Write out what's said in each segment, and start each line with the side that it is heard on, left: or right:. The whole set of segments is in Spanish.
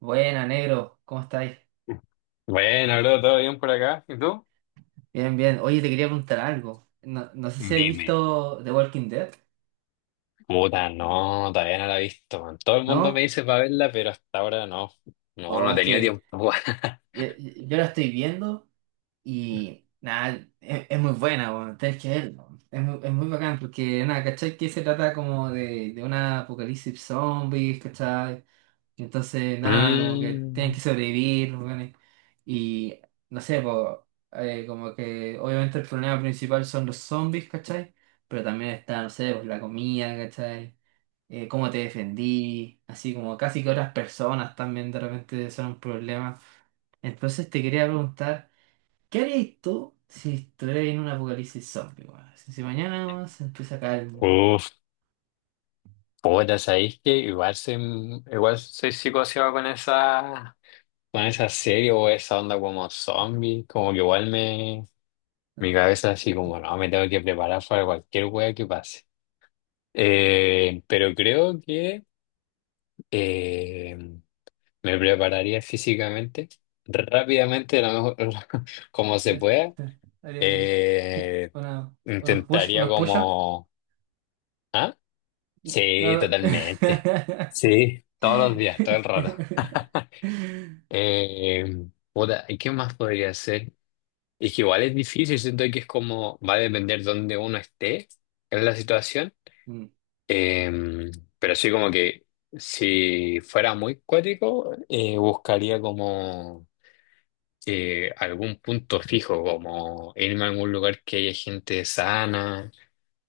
right: Buena, negro, ¿cómo estáis?
left: Bueno, bro, ¿todo bien por acá? ¿Y tú?
right: Bien, bien. Oye, te quería preguntar algo. No, no sé si habéis
left: Dime.
right: visto The Walking Dead,
left: Puta, no, todavía no la he visto, man. Todo el mundo me
right: ¿no?
left: dice para verla, pero hasta ahora no. No, no
right: O
left: he
right: es
left: tenido
right: que
left: tiempo.
right: yo, yo la estoy viendo y nada, es muy buena, bueno, tenés que verla. Es muy bacán porque, nada, ¿cachai? Que se trata como de un apocalipsis zombies, ¿cachai? Y entonces, nada, como que tienen
left: Mm,
right: que sobrevivir, los weones. Y no sé, po, como que obviamente el problema principal son los zombies, ¿cachai? Pero también está, no sé, pues, la comida, ¿cachai? Cómo te defendí, así como casi que otras personas también de repente son un problema. Entonces te quería preguntar, ¿qué harías tú si estuvieras en un apocalipsis zombie, weón? Si mañana weón, se empieza a caer el mundo,
left: uf, puta, ¿sabéis que igual soy psicoseado con esa serie o esa onda como zombie? Como que igual me, mi cabeza así como, no, me tengo que preparar para cualquier wea que pase. Pero creo que... eh, me prepararía físicamente, rápidamente, lo mejor, como
right: ¿sí?
left: se pueda.
right: ¿Harías
left: Eh,
right: unos push,
left: Intentaría
right: unos push?
left: como... ¿Ah? Sí,
right: No.
left: totalmente. Sí, todos los días, todo el rato. Eh, Puta, ¿y qué más podría hacer? Es que igual es difícil, siento que es como... Va a depender dónde uno esté en la situación.
right: Mm.
left: Eh, pero sí como que si fuera muy cuático, buscaría como... algún punto fijo, como irme a algún lugar que haya gente sana.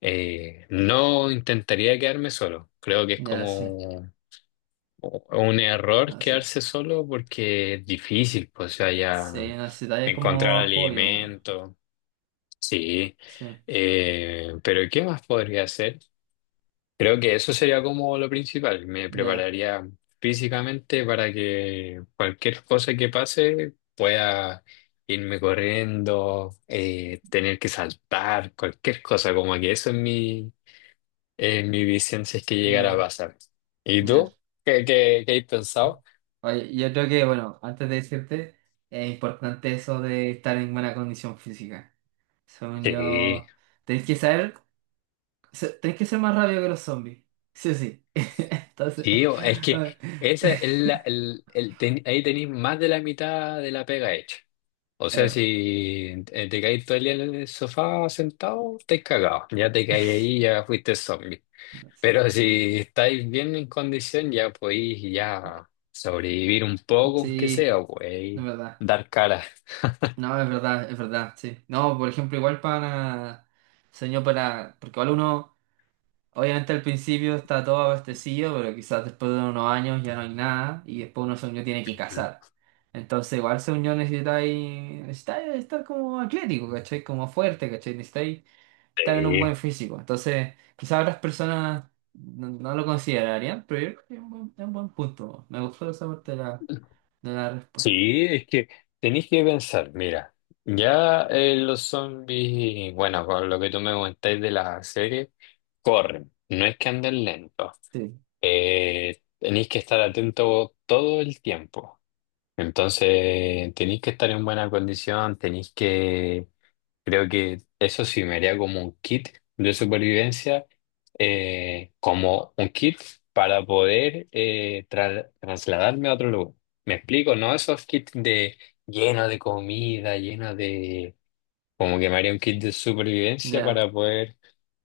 left: No intentaría quedarme solo. Creo que es
right: Ya, sí,
left: como un error
right: así
left: quedarse
right: es.
left: solo porque es difícil, pues, o sea, ya
right: Sí, necesitaría
left: encontrar
right: como apoyo, ¿no?
left: alimento. Sí.
right: Sí,
left: Pero ¿qué más podría hacer? Creo que eso sería como lo principal. Me
right: ya,
left: prepararía físicamente para que cualquier cosa que pase pueda irme corriendo, tener que saltar, cualquier cosa, como que eso es mi, mi visión si es que llegara a
right: ya,
left: pasar. ¿Y
right: ya.
left: tú? ¿Qué has pensado?
right: Oye, yo creo que, bueno, antes de decirte, es importante eso de estar en buena condición física. Según
left: Sí,
right: yo, tenés que saber, tenés que ser más rápido que los zombies. Sí, o sí. Entonces,
left: sí, es
right: a
left: que
right: ver.
left: esa es la, ahí tenéis más de la mitad de la pega hecha. O sea,
right: Pero,
left: si te caes todo el día en el sofá sentado, estáis cagados. Ya te caes ahí, ya fuiste zombie.
right: no sé.
left: Pero si estáis bien en condición, ya podéis ya sobrevivir un poco, aunque
right: Sí,
left: sea,
right: es
left: podéis
right: verdad.
left: dar cara.
right: No, es verdad, sí. No, por ejemplo, igual para, señor, para, porque igual uno, obviamente al principio está todo abastecido, pero quizás después de unos años ya no hay nada y después uno, según tiene que cazar.
left: Ujú.
right: Entonces, igual, según yo, necesitáis estar como atlético, ¿cachai? Como fuerte, ¿cachai? Necesitáis estar en un
left: Sí.
right: buen físico. Entonces, quizás otras personas no, no lo considerarían, pero yo creo que es un buen punto. Me gustó esa parte de la respuesta.
left: Sí, es que tenéis que pensar, mira, ya los zombies, bueno, con lo que tú me comentáis de la serie, corren, no es que anden lentos,
right: Sí.
left: tenéis que estar atentos todo el tiempo. Entonces, tenéis que estar en buena condición, tenéis que, creo que eso sí me haría como un kit de supervivencia, como un kit para poder trasladarme a otro lugar. ¿Me explico? No esos kits de lleno de comida, lleno de... Como que me haría un kit de supervivencia
right: Ya.
left: para poder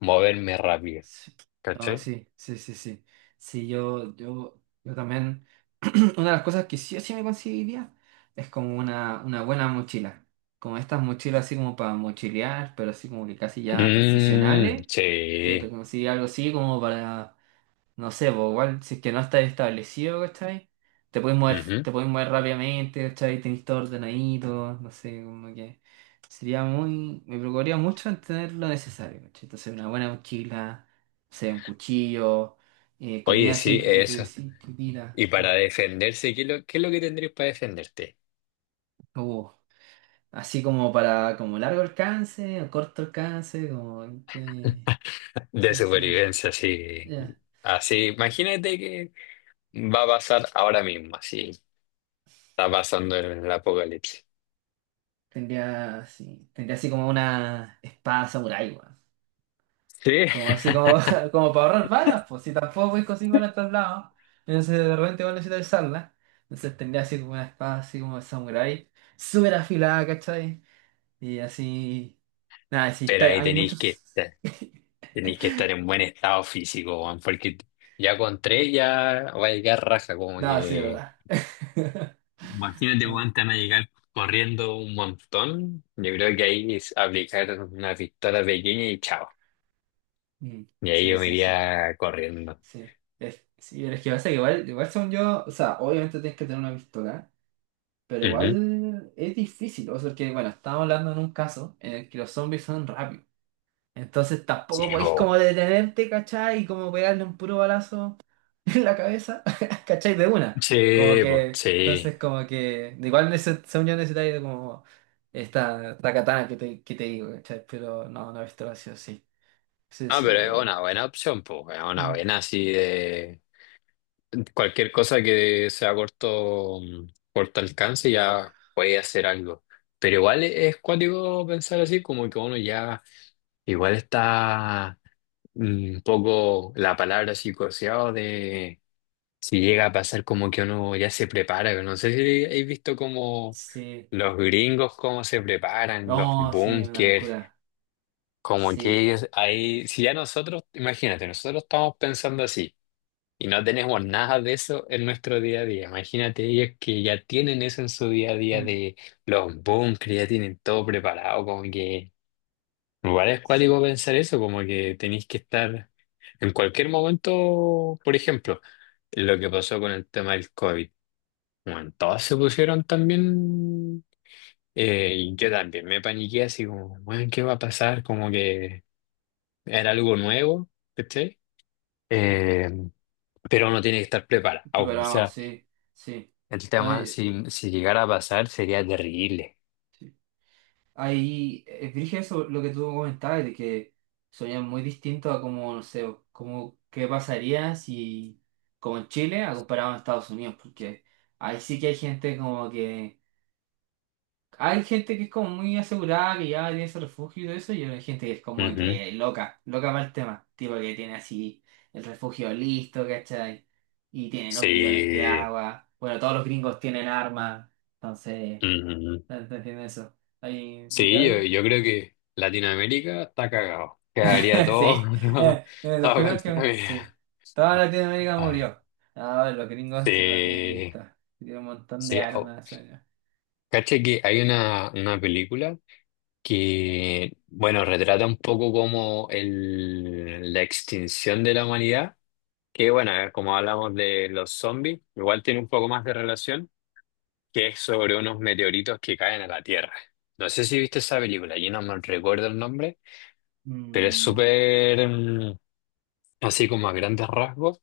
left: moverme rápido.
right: Sí. No,
left: ¿Cachai?
right: sí, sí, sí, sí. Sí, yo también. Una de las cosas que sí o sí me conseguiría es como una buena mochila. Como estas mochilas así como para mochilear, pero así como que casi ya
left: Mm,
right: profesionales. Yo te
left: sí.
right: conseguí algo así como para. No sé, pues igual, si es que no estás establecido, ¿cachai?
left: Ujú.
right: Te puedes mover rápidamente, ¿cachai? Tenés todo ordenadito, no sé, como que sería muy, me preocuparía mucho en tener lo necesario, ¿cachai? Entonces una buena mochila, no sé, un cuchillo, comida
left: Oye,
right: así,
left: sí,
right: lo que tú
left: eso.
right: decís, chiquitita.
left: Y para defenderse, qué es lo que tendrías para defenderte?
right: Uh, así como para, como largo alcance, o corto alcance, como que,
left: De
right: ¿cachai? Así como,
left: supervivencia, sí
right: ya.
left: Así, imagínate que va a pasar ahora mismo, así. Está pasando el apocalipsis.
right: Tendría así como una espada samurái, weón.
left: Sí.
right: Como así como, como para ahorrar balas, pues si tampoco podéis conseguir balas en todos lados, entonces de repente igual necesitas usarla. Entonces tendría así como una espada así como de samurái, súper afilada, ¿cachai? Y así. Nada, sí,
left: Pero
right: está-
left: ahí
right: hay muchos.
left: estar, tenéis que estar en buen estado físico, weón, porque ya con tres ya va a llegar raja, como
right: Nada, sí,
left: que.
right: ¿verdad?
left: Imagínate, weón, te van a llegar corriendo un montón. Yo creo que ahí es aplicar una pistola pequeña y chao.
right: Mm.
left: Y ahí
right: Sí,
left: yo me
right: sí, sí.
left: iría corriendo.
right: Sí. Es, sí, pero es que pasa que igual, igual según yo, o sea, obviamente tienes que tener una pistola, pero
left: Ujú.
right: igual es difícil, o sea, que bueno, estamos hablando en un caso en el que los zombies son rápidos. Entonces tampoco
left: Sí,
right: podéis
left: po.
right: como detenerte, ¿cachai? Y como pegarle un puro balazo en la cabeza, ¿cachai? De una. Como
left: Sí, pues,
right: que,
left: sí.
right: entonces como que, igual en ese, esa unión necesitáis de como esta, la katana que te digo, ¿cachai? Pero no, no he visto así, sí. Sí,
left: Ah,
right: sí,
left: pero
right: yo
left: es
right: creo.
left: una buena opción, pues, es una
right: Mm.
left: buena así de cualquier cosa que sea corto, mm, corto alcance ya puede hacer algo. Pero igual es cuático pensar así, como que uno ya igual está mm, un poco la palabra así coseado de si llega a pasar como que uno ya se prepara. No sé si habéis visto como
right: Sí.
left: los gringos cómo se preparan, los
right: No, sí, una
left: búnkers.
right: locura.
left: Como que
right: Sí.
left: ellos, ahí, si ya nosotros, imagínate, nosotros estamos pensando así y no tenemos nada de eso en nuestro día a día. Imagínate ellos que ya tienen eso en su día a día
right: Mm,
left: de los bunkers, ya tienen todo preparado, como que igual es
right: sí.
left: cuático pensar eso, como que tenéis que estar en cualquier momento, por ejemplo, lo que pasó con el tema del COVID. Bueno, todos se pusieron también, y yo también me paniqué así como, bueno, ¿qué va a pasar? Como que era algo nuevo, ¿cachai? Eh, pero uno tiene que estar preparado.
right: Pero
left: O
right: vamos,
left: sea,
right: sí, sí.
left: el
right: No,
left: tema, si, si llegara a pasar, sería terrible.
right: ahí, es dije eso lo que tú comentabas, de que sonían muy distinto a como, no sé, como qué pasaría si, como en Chile, a comparado a Estados Unidos, porque ahí sí que hay gente como que, hay gente que es como muy asegurada, que ya tiene su refugio y todo eso, y hay gente que es como
left: Ujú.
right: que loca, loca para el tema, tipo que tiene así el refugio listo, ¿cachai? Y tienen los bidones de
left: Sí,
right: agua, bueno, todos los gringos tienen armas, entonces,
left: ujú.
right: ¿entienden eso? Ahí,
left: Sí, yo,
right: literal.
left: yo creo que Latinoamérica está cagado. Quedaría todo,
right: Sí, los
left: todo
right: primeros
left: contra
right: que...
left: mí.
right: Sí, toda Latinoamérica
left: Ay,
right: murió. Ah, bueno, los gringos se la tienen
left: sí,
right: lista. Tienen un montón de
left: sí. Au.
right: armas.
left: Cacha que hay una película que, bueno, retrata un poco como el, la extinción de la humanidad. Que bueno, como hablamos de los zombies, igual tiene un poco más de relación, que es sobre unos meteoritos que caen a la Tierra. No sé si viste esa película, yo no me recuerdo el nombre, pero es
right: Mm.
left: súper, mm, así como a grandes rasgos,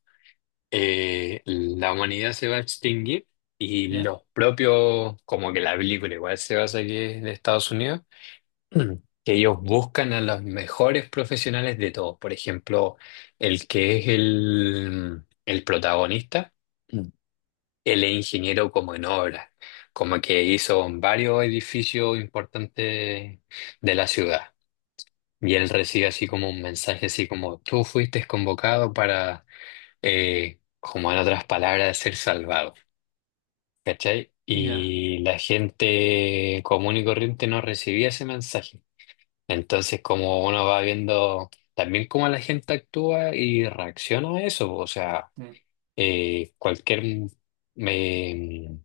left: la humanidad se va a extinguir y
right: ¿Ya?
left: los propios, como que la película igual se basa aquí de Estados Unidos, mm, que ellos buscan a los mejores profesionales de todos. Por ejemplo, el que es el, mm, el protagonista. Mm, él es ingeniero como en obras, como que hizo varios edificios importantes de la ciudad. Y él recibe así como un mensaje, así como tú fuiste convocado para, como en otras palabras, ser salvado. ¿Cachai?
right: Ya.
left: Y la gente común y corriente no recibía ese mensaje. Entonces, como uno va viendo también cómo la gente actúa y reacciona a eso, o sea,
right: eh,
left: cualquier... mm, em,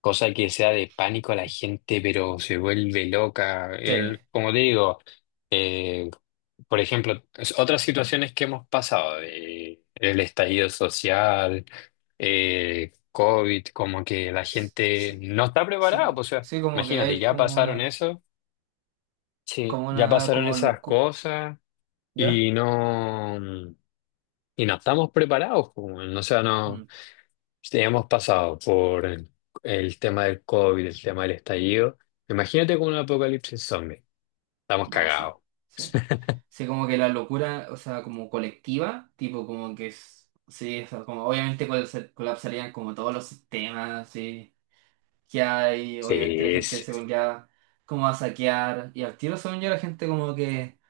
left: cosa que sea de pánico a la gente, pero se vuelve loca.
right: sí.
left: Él, como te digo, eh, por ejemplo, otras situaciones que hemos pasado, de, el estallido social, COVID, como que la gente
right: Sí,
left: no está preparada.
right: sí,
left: Pues, o sea,
right: sí, como que
left: imagínate,
right: hay
left: ya
right: como
left: pasaron
right: una,
left: eso, sí,
right: como
left: ya
right: una,
left: pasaron
right: como
left: esas
right: locura.
left: cosas
right: ¿Ya?
left: y no, y no estamos preparados. Pues, o sea, no.
right: Mm.
left: Sí, hemos pasado por el tema del COVID, el tema del estallido. Imagínate con un apocalipsis zombie. Estamos
right: Ah, sí,
left: cagados.
right: sí. Sí, como que la locura, o sea, como colectiva, tipo como que es, sí, o sea, como obviamente colapsarían como todos los sistemas, sí que hay, obviamente la
left: Sí,
right: gente
left: sí.
right: se volvía como a saquear, y al tiro según yo la gente como que,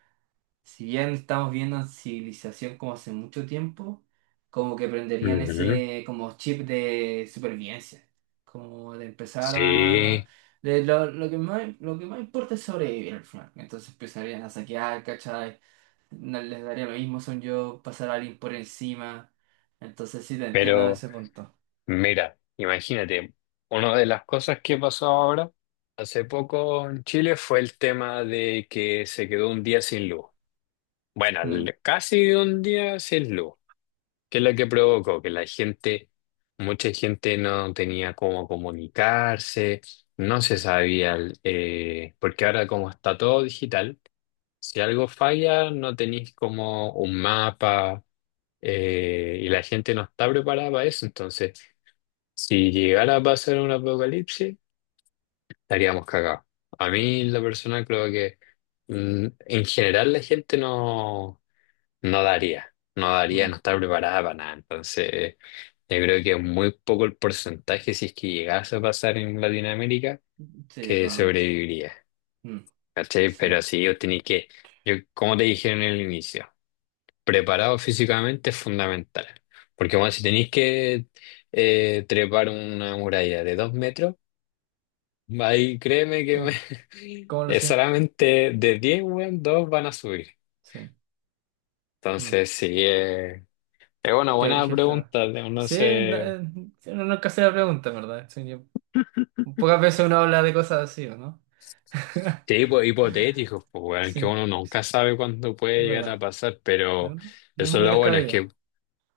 right: si bien estamos viendo civilización como hace mucho tiempo, como que prenderían
left: Ujú.
right: ese como chip de supervivencia, como de empezar a...
left: Sí,
right: De lo que más importa es sobrevivir al final. Entonces empezarían a saquear, ¿cachai? No les daría lo mismo, son yo, pasar a alguien por encima. Entonces sí, te entiendo en
left: pero
right: ese punto.
left: mira, imagínate, una de las cosas que pasó ahora, hace poco en Chile, fue el tema de que se quedó un día sin luz. Bueno,
right: Mm,
left: casi un día sin luz. ¿Qué es lo que provocó? Que la gente, mucha gente no tenía cómo comunicarse, no se sabía, porque ahora como está todo digital, si algo falla no tenéis como un mapa y la gente no está preparada para eso. Entonces, si llegara a pasar un apocalipsis, estaríamos cagados. A mí, la persona creo que mm, en general la gente no, no daría, no daría,
right: mm,
left: no está preparada para nada. Entonces, yo creo que es muy poco el porcentaje, si es que llegase a pasar en Latinoamérica,
right: sí,
left: que
right: totalmente.
left: sobreviviría.
right: Mm,
left: ¿Cachai?
right: sí.
left: Pero sí, yo tenía que, yo, como te dije en el inicio, preparado físicamente es fundamental. Porque bueno, si tenéis que trepar una muralla de 2 metros, ahí créeme
right: Sí,
left: que
right: ¿cómo lo
left: es
right: sé?
left: solamente de 10, weón, 2 van a subir.
right: Sí. Mm.
left: Entonces, sí, es una
right: Qué
left: buena
right: brígido estaba.
left: pregunta, no
right: Sí, no,
left: sé.
right: sí, uno nunca se la pregunta, en ¿verdad? Pocas veces uno habla de cosas así, ¿o no?
left: Sí, pues, hipotéticos, pues, weón,
right: Sí,
left: que
right: es
left: uno nunca sabe cuándo puede llegar a
right: verdad.
left: pasar,
right: ¿De
left: pero
right: verdad? No es
left: eso es
right: muy
left: lo bueno, es que
right: descabellado.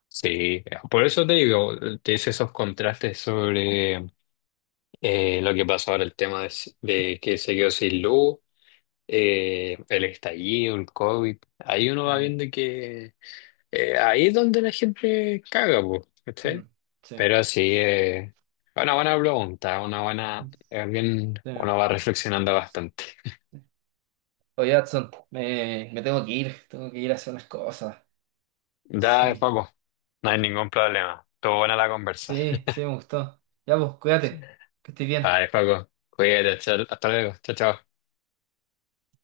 left: sí, por eso te digo, te hice esos contrastes sobre lo que pasó ahora, el tema de que se quedó sin luz, el estallido, el COVID, ahí uno va
right: Mm.
left: viendo que ahí es donde la gente caga, pues, ¿cachai?
right: Mm. Sí.
left: Pero sí, una buena pregunta, una buena,
right: Mm.
left: bien,
right: Sí.
left: uno va reflexionando bastante.
right: Oye, Adson, me tengo que ir a hacer unas cosas.
left: Dale,
right: Sí,
left: Paco, no hay ningún problema. Estuvo buena la conversa.
right: sí, sí, me gustó. Ya, pues, cuídate, que estés bien.
left: Dale, Paco, cuídate, hasta luego, chao, chao.